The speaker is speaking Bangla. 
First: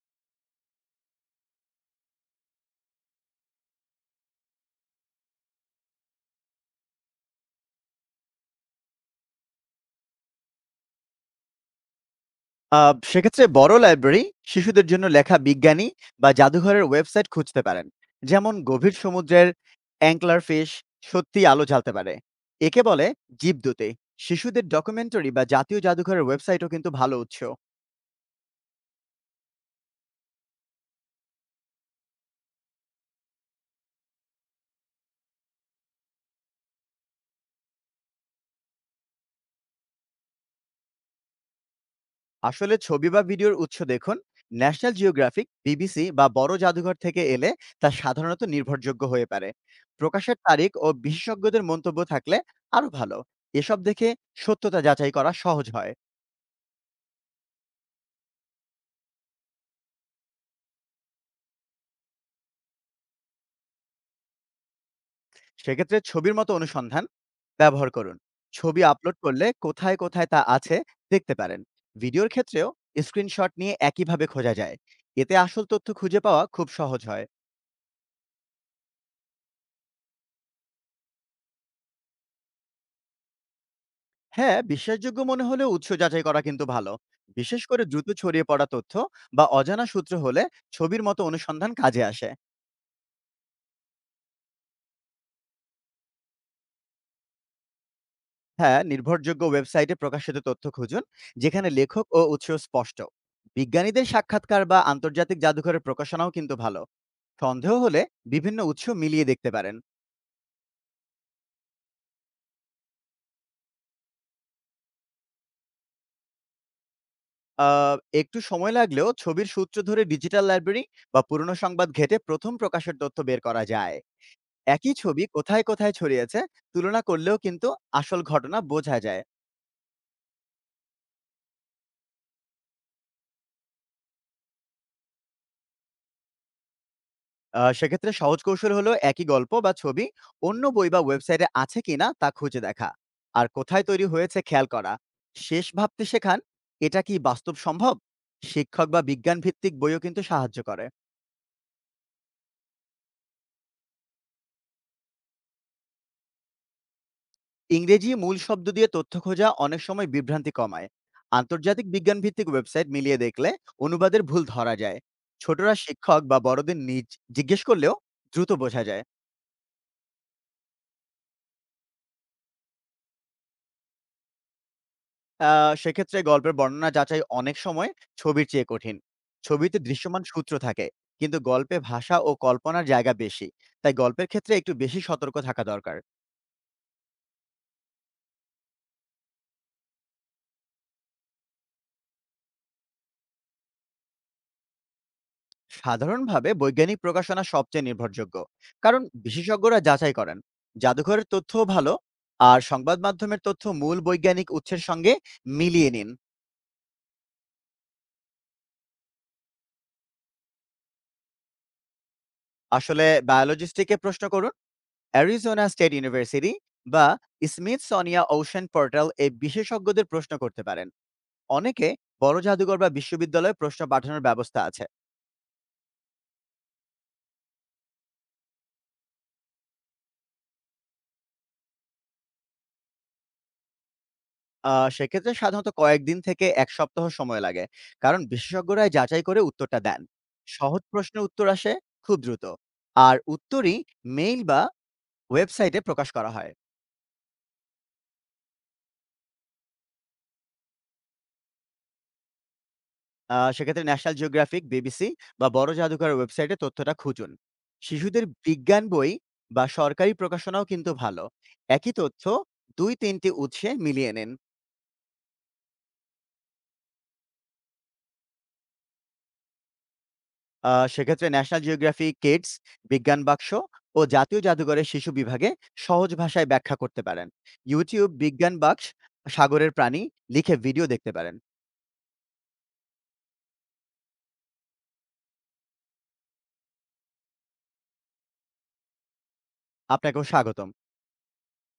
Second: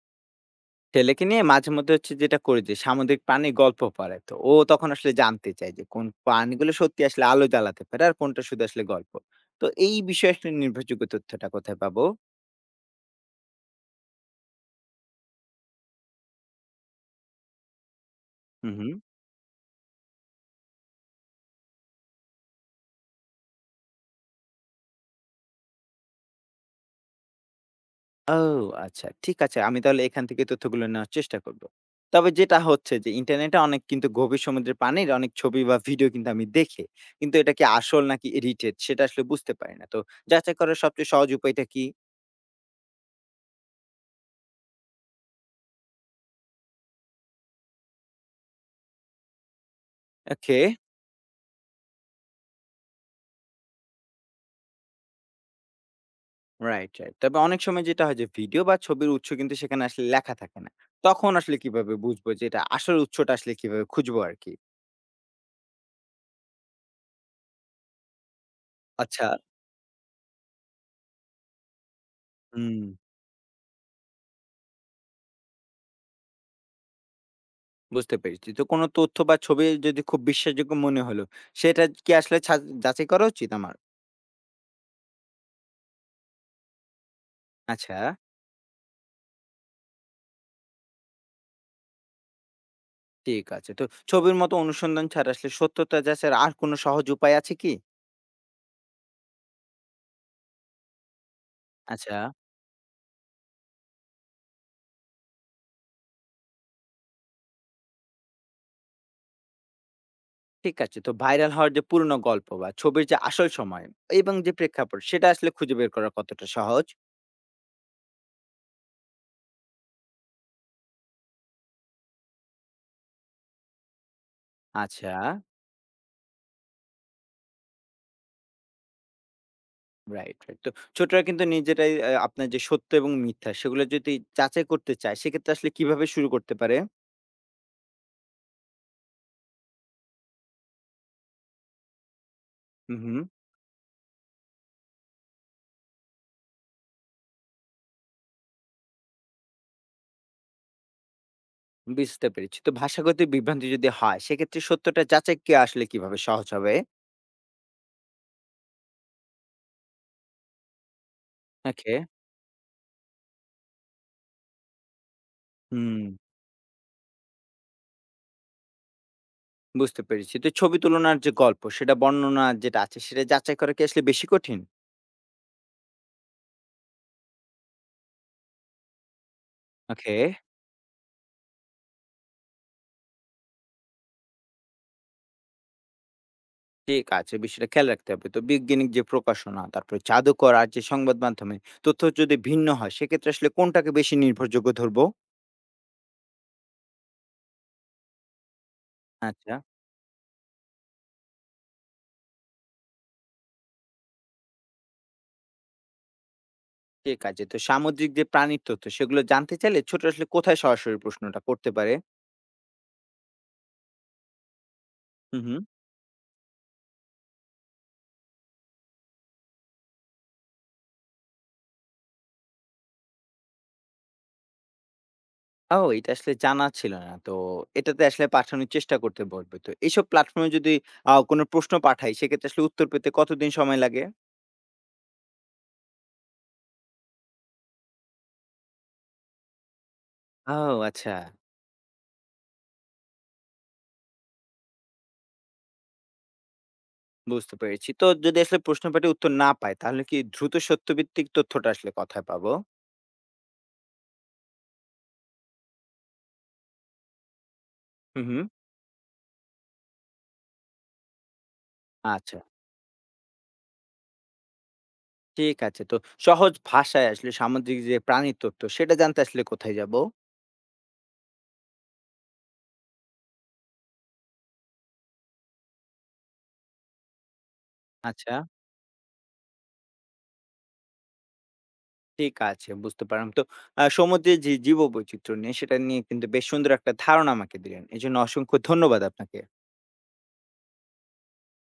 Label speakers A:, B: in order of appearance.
A: ছেলেকে নিয়ে মাঝে মধ্যে হচ্ছে যেটা করি যে সামুদ্রিক প্রাণীর গল্প পড়ে। তো ও তখন আসলে জানতে চায় যে কোন প্রাণীগুলো সত্যি আসলে আলো জ্বালাতে পারে আর কোনটা শুধু আসলে গল্প। তো এই বিষয়ে আসলে নির্ভরযোগ্য তথ্যটা কোথায় পাবো?
B: আ সেক্ষেত্রে বড় লাইব্রেরি, শিশুদের জন্য লেখা বিজ্ঞানী বা জাদুঘরের ওয়েবসাইট খুঁজতে পারেন। যেমন
A: হুম, হুম।
B: গভীর সমুদ্রের অ্যাঙ্কলারফিশ সত্যিই আলো জ্বালতে পারে। একে বলে জীবদূতী। শিশুদের ডকুমেন্টারি বা জাতীয় জাদুঘরের ওয়েবসাইটও কিন্তু ভালো উৎস।
A: ও আচ্ছা ঠিক আছে। আমি তাহলে এখান থেকে তথ্যগুলো নেওয়ার চেষ্টা করব। তবে যেটা হচ্ছে যে ইন্টারনেটে অনেক কিন্তু গভীর সমুদ্রের পানির অনেক ছবি বা ভিডিও কিন্তু আমি দেখি। কিন্তু এটা কি আসল নাকি এডিটেড সেটা আসলে বুঝতে পারি না। তো যাচাই করার সবচেয়ে সহজ উপায়টা কি?
B: আসলে ছবি বা ভিডিওর উৎস দেখুন। ন্যাশনাল জিওগ্রাফিক, বিবিসি বা বড় জাদুঘর থেকে এলে তা সাধারণত নির্ভরযোগ্য হয়ে পারে। প্রকাশের
A: ওকে।
B: তারিখ ও বিশেষজ্ঞদের মন্তব্য থাকলে আরও ভালো। এসব দেখে সত্যতা যাচাই করা সহজ হয়।
A: Right, right. তবে অনেক সময় যেটা হয় যে ভিডিও বা ছবির উৎস কিন্তু সেখানে আসলে লেখা থাকে না। তখন আসলে কিভাবে বুঝবো যে এটা আসল উৎসটা আসলে কিভাবে খুঁজবো আরকি?
B: সেক্ষেত্রে ছবির মতো অনুসন্ধান ব্যবহার করুন। ছবি আপলোড
A: আচ্ছা।
B: করলে কোথায়, কোথায় তা আছে দেখতে পারেন। ভিডিওর ক্ষেত্রেও
A: হুম,
B: স্ক্রিনশট নিয়ে একইভাবে খোঁজা যায়। এতে আসল তথ্য খুঁজে পাওয়া খুব সহজ হয়।
A: বুঝতে পেরেছি। তো কোনো তথ্য বা ছবি যদি খুব বিশ্বাসযোগ্য মনে হলো, সেটা কি আসলে যাচাই করা উচিত আমার?
B: হ্যাঁ, বিশ্বাসযোগ্য মনে হলেও উৎস যাচাই করা কিন্তু ভালো। বিশেষ করে
A: আচ্ছা,
B: দ্রুত ছড়িয়ে পড়া তথ্য বা অজানা সূত্র হলে ছবির মতো অনুসন্ধান কাজে আসে।
A: ঠিক আছে। তো ছবির মতো অনুসন্ধান ছাড়া আসলে সত্যতা যাচাইয়ের আর কোনো সহজ উপায় আছে কি?
B: হ্যাঁ, নির্ভরযোগ্য ওয়েবসাইটে প্রকাশিত তথ্য খুঁজুন, যেখানে লেখক
A: আচ্ছা,
B: ও উৎস স্পষ্ট। বিজ্ঞানীদের সাক্ষাৎকার বা আন্তর্জাতিক জাদুঘরের প্রকাশনাও কিন্তু ভালো। সন্দেহ হলে বিভিন্ন উৎস মিলিয়ে দেখতে পারেন।
A: ঠিক আছে। তো ভাইরাল হওয়ার যে পুরনো গল্প বা ছবির যে আসল সময় এবং যে প্রেক্ষাপট, সেটা আসলে খুঁজে বের করা কতটা সহজ?
B: আ একটু সময় লাগলেও ছবির সূত্র ধরে ডিজিটাল লাইব্রেরি বা পুরনো সংবাদ ঘেঁটে প্রথম প্রকাশের তথ্য বের করা যায়। একই
A: আচ্ছা।
B: ছবি কোথায়, কোথায় ছড়িয়েছে তুলনা করলেও কিন্তু আসল ঘটনা বোঝা যায়।
A: Right, right. তো ছোটরা কিন্তু নিজেরাই আপনার যে সত্য এবং মিথ্যা সেগুলো যদি যাচাই করতে চায় সেক্ষেত্রে আসলে কিভাবে শুরু করতে পারে?
B: সেক্ষেত্রে সহজ কৌশল হলো একই গল্প বা ছবি অন্য বই বা ওয়েবসাইটে আছে কিনা তা খুঁজে দেখা।
A: হু, হু।
B: আর কোথায় তৈরি হয়েছে খেয়াল করা। শেষ ভাবতে শেখান, এটা কি বাস্তব সম্ভব? শিক্ষক বা বিজ্ঞান ভিত্তিক বইও কিন্তু সাহায্য করে।
A: বুঝতে পেরেছি। তো ভাষাগত বিভ্রান্তি যদি হয় সেক্ষেত্রে সত্যটা যাচাই কে আসলে কিভাবে সহজ হবে?
B: ইংরেজি মূল শব্দ দিয়ে তথ্য খোঁজা অনেক সময় বিভ্রান্তি কমায়। আন্তর্জাতিক
A: ওকে।
B: বিজ্ঞান ভিত্তিক ওয়েবসাইট মিলিয়ে দেখলে অনুবাদের ভুল ধরা যায়। ছোটরা
A: হুম,
B: শিক্ষক বা বড়দের নিজ জিজ্ঞেস করলেও দ্রুত বোঝা যায়।
A: বুঝতে পেরেছি। তো ছবি তুলনার যে গল্প সেটা বর্ণনা যেটা আছে সেটা যাচাই করা কি আসলে বেশি কঠিন?
B: আ সেক্ষেত্রে গল্পের বর্ণনা যাচাই অনেক সময় ছবির চেয়ে কঠিন। ছবিতে
A: ওকে।
B: দৃশ্যমান সূত্র থাকে, কিন্তু গল্পে ভাষা ও কল্পনার জায়গা বেশি। তাই গল্পের ক্ষেত্রে একটু বেশি সতর্ক থাকা দরকার।
A: ঠিক আছে, বিষয়টা খেয়াল রাখতে হবে। তো বৈজ্ঞানিক যে প্রকাশনা, তারপরে জাদুকর আর যে সংবাদ মাধ্যমে তথ্য যদি ভিন্ন হয় সেক্ষেত্রে আসলে কোনটাকে বেশি নির্ভরযোগ্য ধরবো?
B: সাধারণভাবে বৈজ্ঞানিক প্রকাশনা সবচেয়ে নির্ভরযোগ্য। কারণ
A: আচ্ছা।
B: বিশেষজ্ঞরা যাচাই করেন। জাদুঘরের তথ্যও ভালো, আর সংবাদ মাধ্যমের তথ্য মূল বৈজ্ঞানিক উৎসের সঙ্গে মিলিয়ে নিন।
A: ঠিক আছে। তো সামুদ্রিক যে প্রাণীর তথ্য সেগুলো জানতে চাইলে ছোট আসলে কোথায় সরাসরি প্রশ্নটা করতে পারে?
B: আসলে বায়োলজিস্টকে প্রশ্ন করুন,
A: হুম হুম।
B: অ্যারিজোনা স্টেট ইউনিভার্সিটি বা স্মিথসনিয়া ওশেন পোর্টাল এ বিশেষজ্ঞদের প্রশ্ন করতে পারেন। অনেকে বড় জাদুঘর বা বিশ্ববিদ্যালয়ে প্রশ্ন পাঠানোর ব্যবস্থা আছে।
A: ও এটা আসলে জানা ছিল না। তো এটাতে আসলে পাঠানোর চেষ্টা করতে বলবে। তো এইসব প্ল্যাটফর্মে যদি কোনো প্রশ্ন পাঠাই সেক্ষেত্রে আসলে উত্তর পেতে কতদিন সময় লাগে?
B: সেক্ষেত্রে সাধারণত কয়েকদিন থেকে ১ সপ্তাহ সময় লাগে। কারণ বিশেষজ্ঞরাই যাচাই করে উত্তরটা দেন।
A: ও
B: সহজ
A: আচ্ছা।
B: প্রশ্নের উত্তর আসে খুব দ্রুত। আর উত্তরই মেইল বা ওয়েবসাইটে প্রকাশ করা হয়।
A: বুঝতে পেরেছি। তো যদি আসলে প্রশ্ন পাঠে উত্তর না পাই তাহলে কি দ্রুত সত্যভিত্তিক তথ্যটা আসলে কোথায় পাবো?
B: সেক্ষেত্রে ন্যাশনাল জিওগ্রাফিক, বিবিসি বা বড় জাদুঘরের ওয়েবসাইটে তথ্যটা খুঁজুন। শিশুদের
A: হুম হুম,
B: বিজ্ঞান বই বা সরকারি প্রকাশনাও কিন্তু ভালো। একই তথ্য
A: আচ্ছা
B: ২-৩ টি উৎসে মিলিয়ে নিন।
A: ঠিক আছে। তো সহজ ভাষায় আসলে সামুদ্রিক যে প্রাণীর তথ্য সেটা জানতে আসলে কোথায় যাবো?
B: সেক্ষেত্রে ন্যাশনাল জিওগ্রাফি কিডস, বিজ্ঞান বাক্স ও জাতীয় জাদুঘরের শিশু বিভাগে সহজ ভাষায় ব্যাখ্যা করতে পারেন। YouTube
A: আচ্ছা।
B: বিজ্ঞান বাক্স, সাগরের প্রাণী লিখে ভিডিও দেখতে পারেন।
A: ঠিক আছে, বুঝতে পারলাম। তো সমুদ্রের যে জীববৈচিত্র্য নিয়ে, সেটা নিয়ে কিন্তু বেশ সুন্দর একটা ধারণা আমাকে দিলেন। এজন্য অসংখ্য ধন্যবাদ আপনাকে।
B: আপনাকেও স্বাগতম।